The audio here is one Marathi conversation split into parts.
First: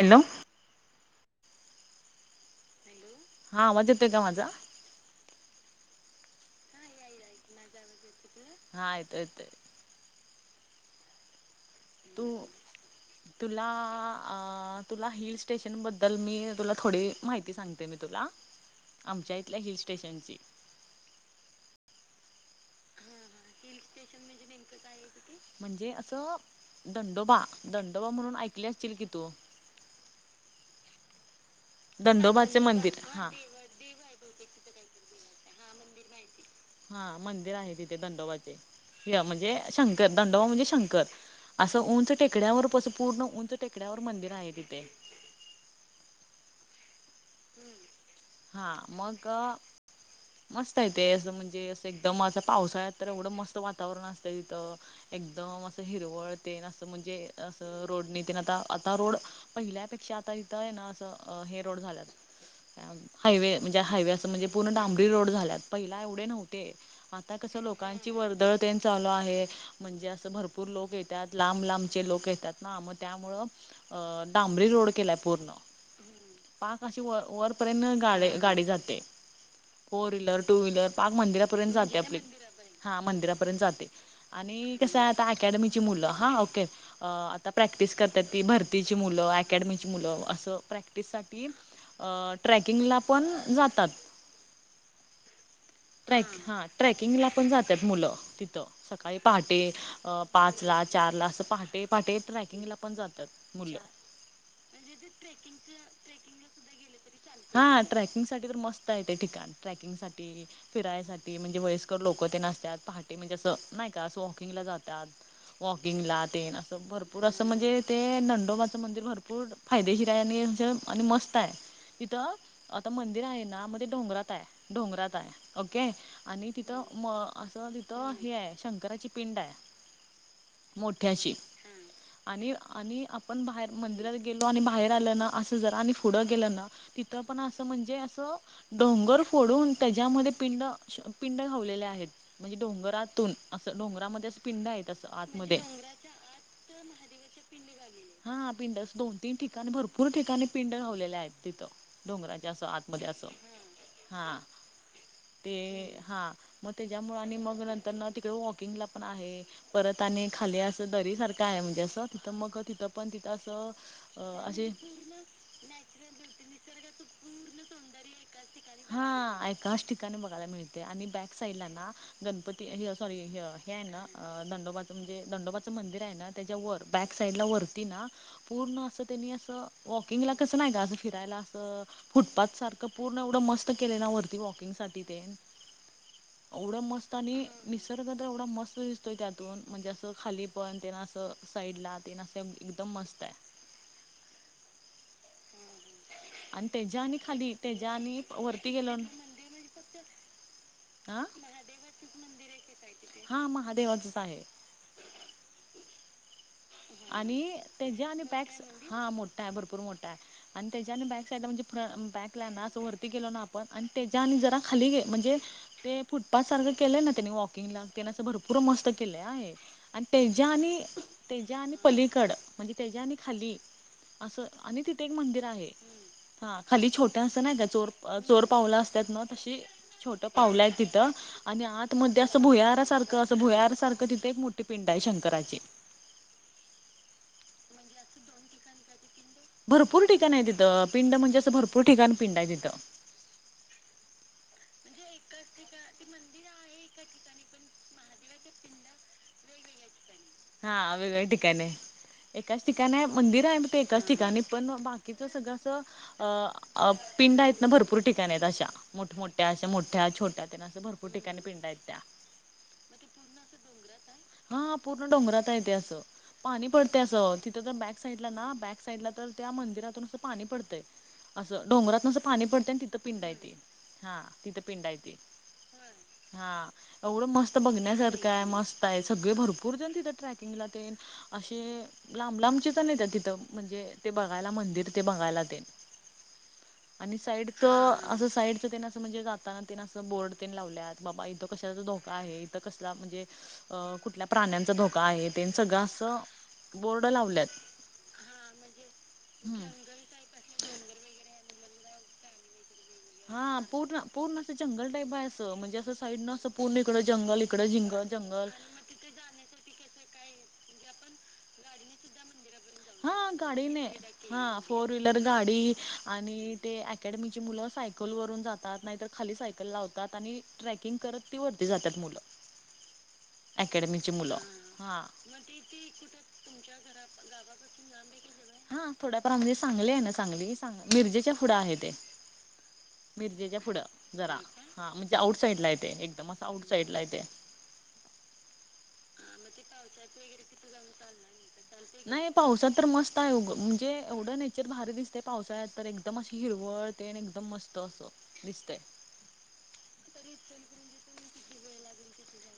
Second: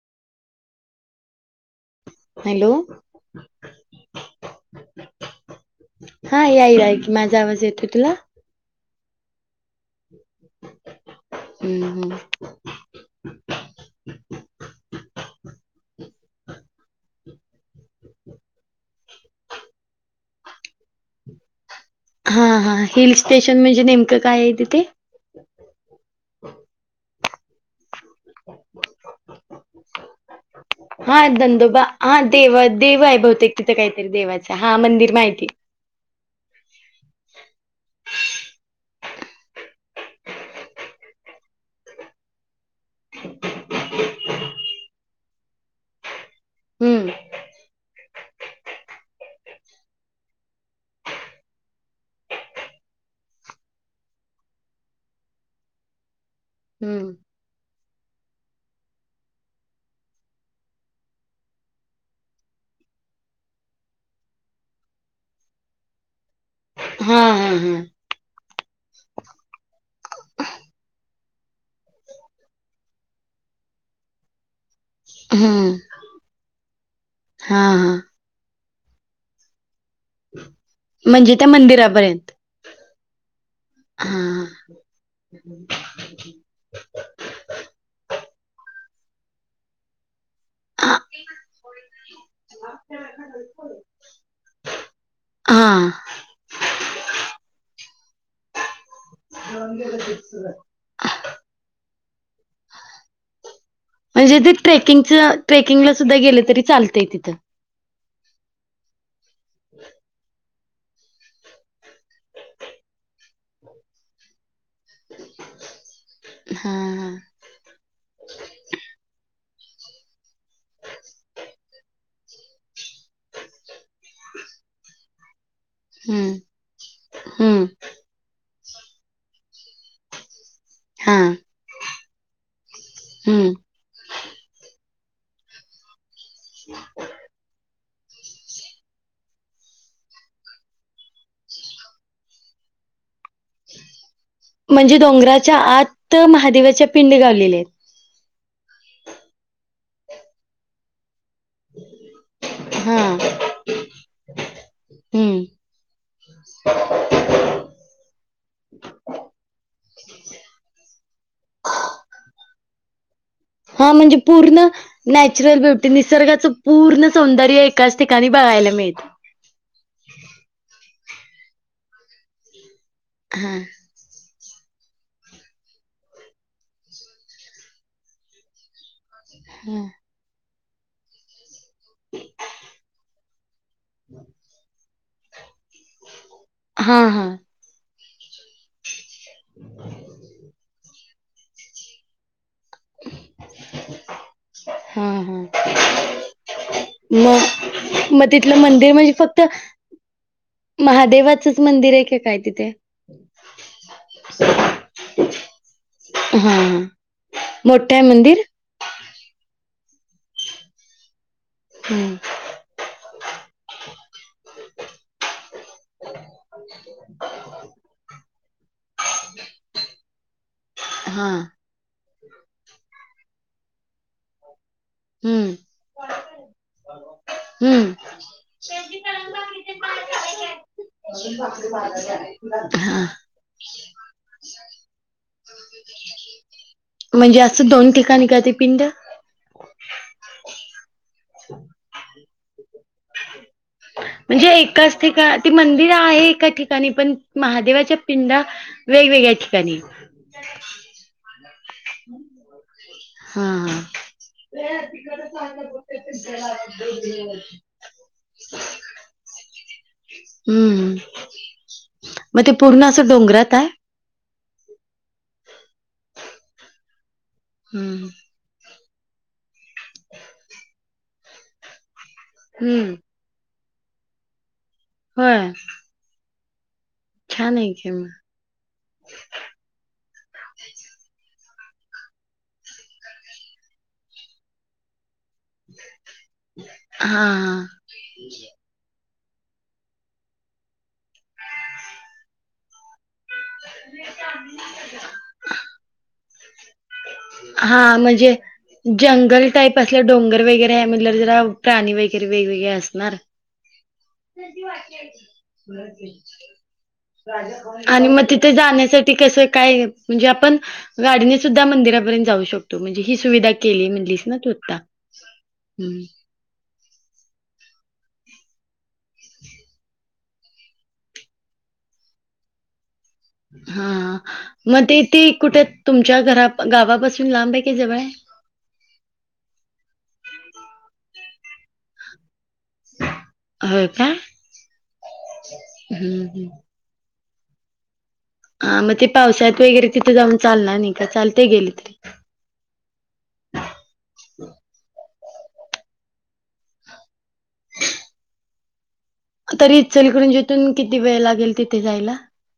हॅलो. हॅलो. हा आवाज येतोय का माझा? हा याई यायक माझा आवाज येतोय तुला? हा येतय येतय. [inaudible] हम्म हम्म. तु तुला अ तुला हिल स्टेशनबद्दल मी तुला थोडी माहिती सांगते मी तुला. आमच्या इथल्या हिल स्टेशनची. हा हा. हिल स्टेशन म्हणजे नेमकं काय आहे तिथे? म्हणजे असं दंडोबा दंडोबा म्हणून ऐकली असशील की तू? हा दंडोबा हा देव दंडोबाचे हाय मंदिर देव आहे हा बहुतेक. तिथं काहीतरी देवाचं हा मंदिर माहिती आहे. हा मंदिर आहे तिथे दंडोबाचे. ‌ हे म्हणजे शंकर दंडोबा म्हणजे शंकर. असं उंच टेकड्यावर असं पूर्ण उंच टेकड्यावर मंदिर आहे तिथे. हम्म. हा मग मस्त आहे ते असं म्हणजे असं एकदम असं पावसाळ्यात तर एवढं मस्त वातावरण असतं तिथं. एकदम असं हिरवळ तेन असं हम्म म्हणजे असं रोडनी तेन आता आता रोड पहिल्यापेक्षा आता इथं आहे ना असं अ हे रोड झाल्यात हायवे म्हणजे हायवे असं म्हणजे पूर्ण डांब लोड झाल्यात. पहिला एवढे नव्हते हा आता हा कसं हा लोकांची वर्दळ तेन चालू आहे. म्हणजे असं भरपूर लोक येत्यात. लांब लांबचे लोक येत्यात ना, मग त्यामुळं अ डांबरी रोड केलाय पूर्ण. हम्म पाक अशी हा हा वर-वरपर्यंत गा-गाडी जाते. फोर व्हीलर, टू व्हीलर पाक म्हणजे त्या मंदिरापर्यंत जाते आपली. हा मंदिरापर्यंत जाते हा आणि कसं आहे आता अकॅडमीची मुलं हा ओके. आता प्रॅक्टिस करतात ती भरतीची मुलं, अकॅडमीची मुलं असं हा प्रॅक्टिससाठी अ ट्रेकिंगला पण जातात. हा. ट्रॅक हां ट्रेकिंगला पण जात्याय मुलं तिथं. सकाळी पहाटे अं पाचला. चारला असं पहाटे पहाटे ट्रॅकिंगला पण जातात मुलं. म्हणजे ते ट्रेकिंगच ट्रेकिंगला सुद्धा गेलं तरी चालतंय तिथं. हा ट्रॅकिंग साठी तर मस्त आहे ते ठिकाण ट्रॅकिंग साठी फिरायसाठी म्हणजे वयस्कर लोक तेन असत्यात पहाटे म्हणजे असं नाही का असं वॉकिंगला जात वॉकिंग ला हा अस हा भरपूर अस. ं म्हणजे ते नंडोबाचं मंदिर भरपूर फायदेशीर आहे आणि जं आणि मस्त आहे. तिथं आता मंदिर आहे ना मध्ये डोंगरात आहे डोंगरात आहे. ओके हम्म आणि तिथं म हम्म असं. तर हे आहे शंकराची पिंड आहे हा मोठ्याशी आणि आणि आपण हम्म बाहेर मंदिरात गेलो आणि बाहेर आलं ना असं जरा आणि पुढं गेलं ना. तिथं पण असं म्हणजे असं. डोंगर फोडून त्याच्यामध्ये पिंड पिंड खावलेले आहेत. म्हणजे डोंगरातून असं डोंगरामध्ये पिंड आहेत म्हणजे असं डोंगराच्या आतमध्ये आत महादेवाच्या पिंडे गावलेले आहेत. हा पिंडस दोन तीन ठिकाणी भरपूर ठिकाणी पिंड ावलेले आहेत तिथं. डोंगराचे असो आहेत हा आतमध्ये असो हां हम्म ते हा मग त्याच्यामुं आणि मग नंतर ना तिकडे वॉकिंगला पण आहे. परत आणि खाली असं दरी सारखं आहे म्हणजे असं तिथं मग तिथं पण तिथं असं. हा म्हणजे अ पूर्ण असे नॅचरल ब्युटी निसर्गाचं पूर्ण सौंदर्य त्याच ठिकाणी बघायला मिळत. हा एकाच ठिकाणी बघायला मिळते आणि बॅक साइडला ना गणपती सॉरी हे हा आहे ना. अ दंडोबाचं म्हणजे दंडोबाचं मंदिर आहे ना त्याच्या वर बॅक साइडला वरती ना. पूर्ण असं त्यांनी असं वॉकिंगला कसं नाही का असं फिरायला असं. फुटपाथ सारखं पूर्ण एवढं मस्त केले ना वरती वॉकिंग साठी ते एवढं हा मस्त हा आणि निसर्ग तर एवढा मस्त दिसतोय त्यातून म्हणजे असं खाली पण तेना असं साईड ला तेना अस एकदम मस्त आहे. हां हां. आणि तेच्या्या आणि खाली त्याच्या्या आणि वरती गेलो. हा महादेवाचं मंदिर आहे काय तिथे हा महादेवाच आहे. हम्म. आणि मोठं आहे तेच्या मंदिर बॅक हा मोड आहे भरपूर मोटा आणि त्या बॅक साइड म्हणजे हम्म बँकला अस वरती केलो ना आपण आणि त्याच्या आणि जरा खाली म्हणजे ते फुटपाथ सारखं केलंय ना त्यांनी वॉकिंग ला त्यांं भर पुरं मस्त केले आहे आणि त्याच्या आणि हा. ज्या आणि पलीकड म्हणजे त्या ज्या आणि खाली असं आणि तिथे एक मंदिर हम्म आहे. हा खाली छोट्या असतं नाही का चोर हम्म चोर पावला असतात ना तशी छोट पाऊला आहे तिथं आणि आत मध्ये असं भुयारा हा सारखं अस. भुयारसारखं तिथे एक मोठे पिंड आहे शंकराची म्हणजे असं दोन ठिकाणी का ते पिंड भरपूर ठिकाण आहे तिथं पिंड म्हणजे असं भरपूर ठिकाण पिंड आहे तिथं. म्हणजे एकाच ठिका ती मंदिर आहे एका ठिकाणी पण महादेवाच्या पिंडा वेगवेगळ्या ठिकाणी हा अ भेट काने आहे. एकाच ठिकाणी आहे मंदिर हा आहे ते हा एकाच ठिकाणी पण बाकीच सगळं अस. अ पिंड आहेत ना भरपूर ठिकाणी आहेत अशा मोठ मोठ्या अशा मोठ्याछोट्या त्या असं हम्म भरपूर ठिकाणी पिंड आहेत त्या मग ते पूर्ण असं डोंगरात आहे. हा पूर्ण डोंगरात येते असं पाणी पडते असं तिथं तर बॅक हम्म साईडला ना बॅक साडला तर त्या मंदिरातून पाणी पडतय अस डोंगरात पाणी पडते आणि हम्म तिथं पिंड येते हा तिथं पिंड येते होय हा. एवढं छान मस्त आहे की मग बघण्यासारखं आहे मस्त आहे सगळे भरपूर जण तिथं ट्रॅकिंगला ते. असे लांब लांबचेच नाही त्या तिथं म्हणजे ते बघायला मंदिर ते बघायला. आणि हा साईडच अस साईडच. म्हणजे जाताना तिनं असं बोर्ड लावल्या बाबा इथं कशाचा धोका आहे इथं कसला म्हणजे अ कुठल्या प्राण्यांचा धोका आहे त्यां सगळं असं बोर्ड ला. हा म्हणजे जंगल हम्म. टाईप अस. हे डोंगर वेगैरे आहे म्हणर जरा प्राणी वेगैरे वेगवेगळे असणार. हां पूर्ण. पूर्ण असं जंगल टाईप आहे असं म्हणजे असं साईड न असं पूर्ण इकडं जंगल इकड जिंगल जंगल. ते कस काय म्हणजे आपण गाडीने सुद्धा मंदिरापर्यंत जाऊ शकतो. म्हणजे हा ही सुविधा गाडी केली नाही म्हणलीस ना हा तू आता फोर व्हीलर गाडी हम्म. आणि ते ऍ अकॅडमीची मुलं सायकलवरून जातात नाहीतर खाली सायकल लावतात आणि ट्रेकिंग करत ती वरती जातात मुलं. हा अकॅडमीची हा मुलं मग ते हा ते कुठे तुमच्या घरा गावापासून लांब आहे काय जवळ हाय. हा थोड्याफार म्हणजे चांगले आहे ना चांगली मिरजेच्या फुडं आहे ते मिरजेच्या पुढं होय का जरा हा म्हणजे आउट साईड ला येते हम्म एकदम हम्म आउट साईड ला येते. हा मग ते पावस्याात वगैरे तिथे जाऊन चालणार नाही का चालते गेले. तरी नाही पावसाात तर मस्त आहे वं म्हणजे एवढं नेचर भारी दिसते पावसाळ्यात तर एकदम अशी हिरवळ. टन एकदम मस्त असं दिसत आहे. तरी चलीकडून जिथून किती वेळ लागेल तिथे जायला.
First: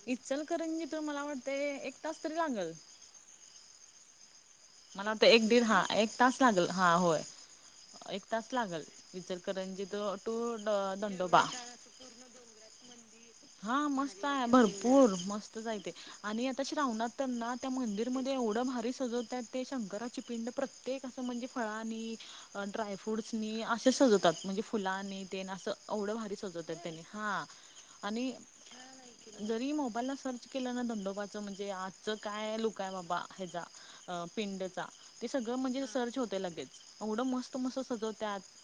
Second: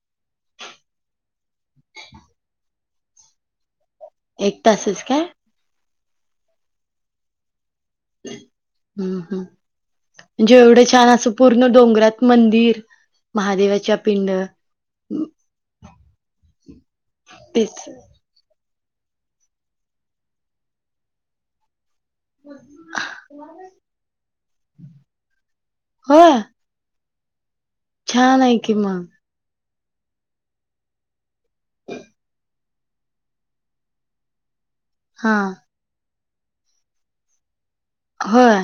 इ चल करणजी तू मला वाटते एक तास तरी लागल. एक तास. मला आता एक दीड हा एक तास लागल हा होय. एक तास लागल हम्म हम्म. विचलकरंजी टू म्हणजे एवढं छान असं दंडोबा. पूर्ण डोंगरात. मंदिर. हा महादेवाच्या मस्त पिंड आहे भरपूर मस्तचय आहे ते आणि आता श्रावणात त्याना त्या तेच मंदिर. मध्ये एवढं भारी सजवतात ते शंकराची पिंड प्रत्येक असं म्हणजे फळानी. ड्राय फ्रूट्सनी असे सजवतात म्हणजे फुलानी ते असं एवढं भारी होय सजवत. तर त्यानी हा. आणि छान आहे कि मग. जरी मोबाईलला सर्च केलं ना धंडोबाचं म्हणजे आजचं काय लोक. काय बाबा ह्याचा अ पिंडचा ते हा सगळं म्हणजे सर्च होते लगेच एवढं मस्त. तमस सजवत्यात. होय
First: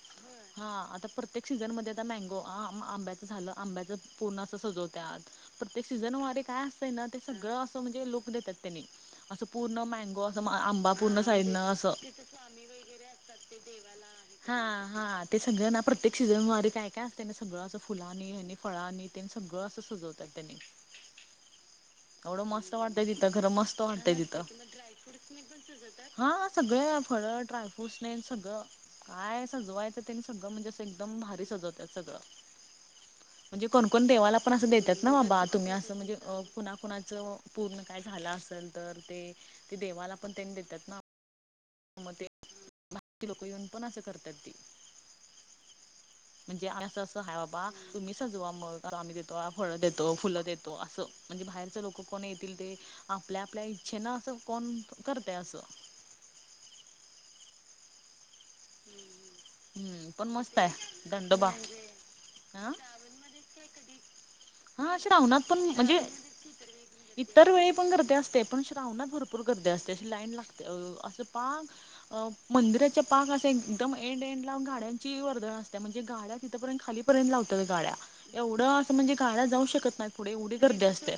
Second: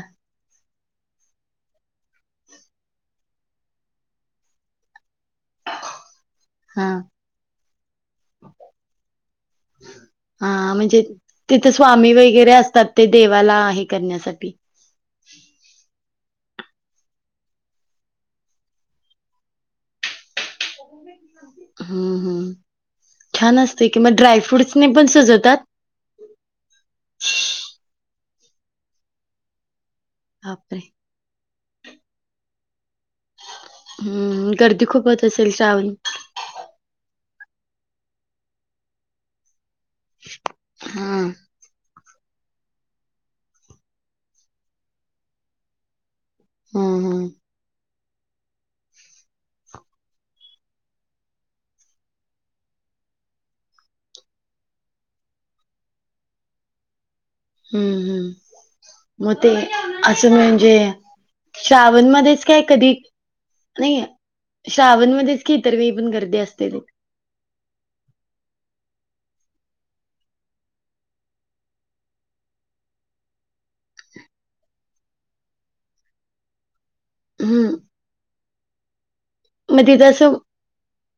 हा आता प्रत्येक सीझनमध्ये आता मँगो आ आंब्याचं झालं आंब्याचं. पूर्ण अस सजवत्यात प्रत्येक सीझन वारे काय हा असतं ना ते सगळं असं म्हणजे लोक देतात त्यांनी. असं पूर्ण मँगो असं हा आंबा म्हणजे पूर्ण साईडन तिथे अस स्वामी असतात वगैरे ते असतात देवाला हे ठेवा. करण्यासाठी हा हा ते सगळं ना प्रत्येक सीझन वारी काय काय असतें ना सगळं असं फुलानी आणि फळानी. ते सगळं असं सजवतात त्यानी हम्म ऐवढ हम्म. मस्त वाटतय तिथं घर छान मस्त असते कि वाटतय मग तिथं. ड्रायफ्रूट्सने पण सजवतात हा सगळं फळ ड्रायफ्रूट स्नेन सगळं काय सजवायचं. तर त्यांनी सगळं म्हणजे बापरे असं एकदम भारी सजवतात सगळं. म्हणजे कोणकोण देवाला हम्म पण असं गर्दी देतात खूप ना होत बाबा असेल तुम्ही श्रावण असं म्हणजे कुणा कुणाचं पूर्ण काय झालं असेल तर ते ते देवाला पण त्यांनी देतात ना. हा हम्म मग ते बाकी ची लोक येऊन पण असं करतात ती. म्हणजे आ असं हम्म हाय बाबा. तुम्ही सजवा मग आम्ही देतो फळं देतो फुलं देतो असं म्हणजे बाहेरचं लोकं कोण येतील ते. आपल्या आपल्या इच्छेन असं कोण करतय असं. हम्म हम्म. मग ते हम्म पण असं मस्त म्हणजे आहे दंडोबा श्रावणमध्येच काय हा कधी. नाही हा श्रावण श्रावणात मध्येच की इतर वेली म्हणजे पण गर्दी असते. इतर वेळी पण गर्दी असते पण श्रावणात भरपूर गर्दी असते अशी लाईन लागते अ असं पाग. मंदिराच्या पाक असे एकदम एंड एंड ला गाड्यांची वर्दळ असत्या म्हणजे गाड्या तिथंपर्यंत खालीपर्यंत लावत्यात हम्म गाड्या एवढं असं म्हणजे गाड्या जाऊ मग शकत तिथं नाहीत पुढे एवढी गर्दी असते.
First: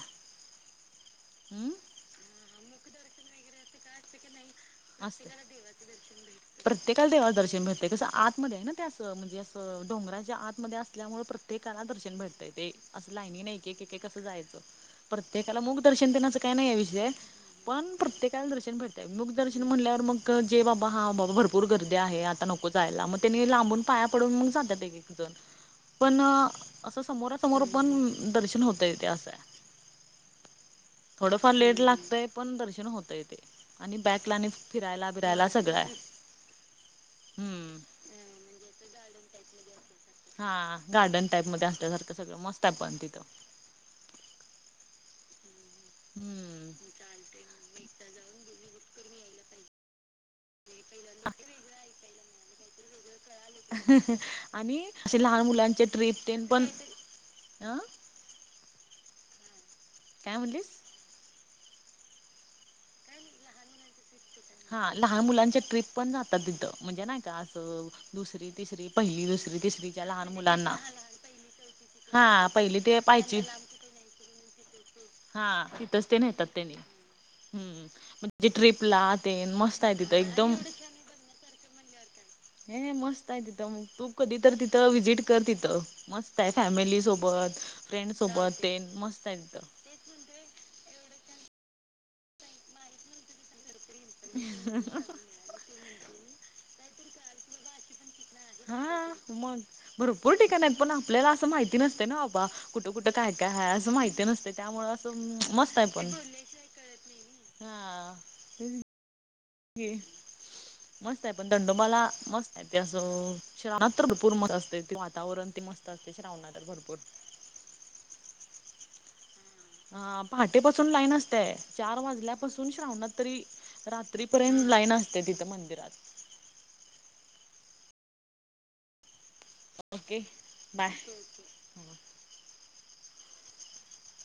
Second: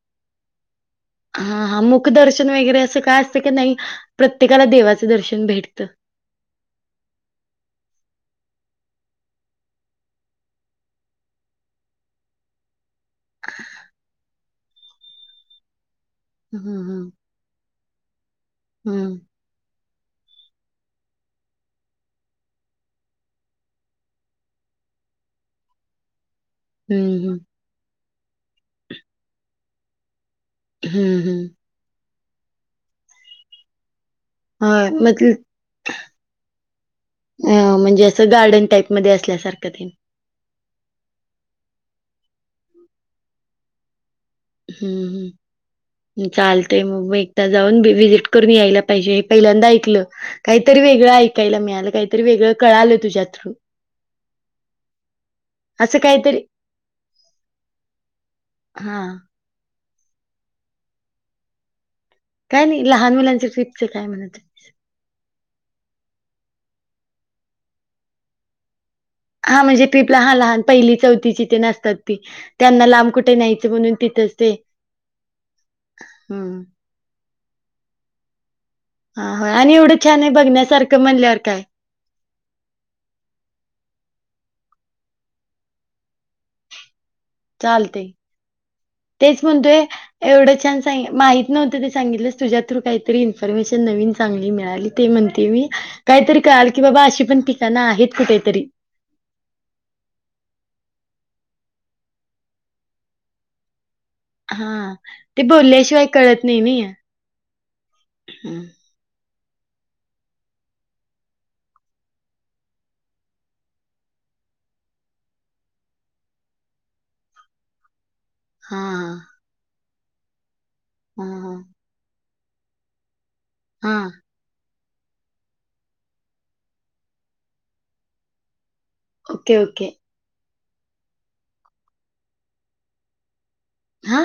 अ हा हम्म हा मुख दर्शन वगैरे असं काय असतं की नाही प्रत्येकाला देवाचं असते. दर्शन भेटतं. प्रत्येकाला देवाला दर्शन भेटते कसं आतमध्ये आहे ना ते असं म्हणजे असं डोंगरांच्या आतमध्ये असल्यामुळे प्रत्ये प्रत्येकाला दर्शन भेटतय ते असं लाईनन एक कसं जायचं प्रत्येकाला मुख दर्शन देण्याच काय नाही या हम्म विषय पण प्रत्येकाला दर्शन हम्म भेटतय हम्म मुख दर्शन म्हणल्यावर मग जे ब हा बाबा भरपूर गर्दी आहे आता नको जायला मग त्यांनी लांबून पाया पडून मग जातात एक एक जण पण अ असं हम्म समोरासमोर पण दर्शन होतय ते अस आहे हम्म हम्म थोडंफार लेट लागतय पण दर्शन होतंय ते आणि बॅक ला आणि बर म फिरायला ते अ बिरायला सगळं आहे. हम्म म्हणजे असं गार्डन टाईप मध्ये असल्यासारखं ते हा गार्डन टाईप मध्ये असल्यासारखं सगळं मस्त आहे पण तिथं. हम्म हम्म हम्म चालते मग मी एकदा जाऊन व्हिजिट करूनी यायला पाहिजे हे पहिल्यांदा ऐकलं. काहीतरी वेगळं ऐकायला मिळालं, काहीतरी वेगळं कळालं तुझ्या थ्रू. अ हं हं आणि असे लहान मुलांचे असं ट्रिप ते काहीतरी पण अ हा काय म्हणलीस? काय नाही लहान मुलांचे ट्रिपचे काय म्हणते हा लहान मुलांच्या ट्रिप पण जातात तिथं म्हणजे नाही का असं दुसरी, तिसरी, पहिली, दुसरी, हा म्हणजे तिसरीच्या ट्रिपला लहान हा मुलांना पहिली चौथीची ते नसतात ती हा हा त्यांना लांब कुठे न्यायचं म्हणून तिथंच ते हा तीथंच ते नेहतात हम्म त्यांनी हम्म म्हणजे ट्रीपला हा ते होय आणि मस्त आहे एवढं तिथं छान एकदम बघण्यासारखं म्हणल्यावर काय हे मस्त आहे तिथं मंग तू कधी तर तिथं व्हिजिट कर तिथं. मस्त आहे फॅमिली सोबत चालतंय फ्रेंड सोबत ते मस्त आहे तेच तिथं म्हणतोय एवढं छान सांग माहित नव्हत तू सांगितलंस तुझ्या थ्रू काही तरी इन्फॉर्मेशन नवीन चांगली मिळाली ते म्हणते मी काहीतरी कळालं की बाबा अशी पण ठिकाणं आहेत कुठेतरी. हां.. मग भरपूर ठिकाण आहेत पण आपल्याला असं माहिती नसते ना बाबा कुठं कुठं? काय काय? आहेय असं माहिती नस ते हा त्यामुळं ते असं मस्त आहे बोलल्याशिवाय पण कळत नाही नाही हा आ हा हे मस्त आहे पण दंडोबाला मस्त आहे. ते असं श्रावणात तर भरपूर मस्त असते ते वातावरण ते मस्त असते श्रावणात तर भरपूर हा हा आ हा अ पहाटेपासून लाईन असतेय हा चार वाजल्यापासून श्रावणात तरी हा रात्री. पर्यंत लाईन असते तिथं मंदिरात. अ ओके बाय ह्म्म आ..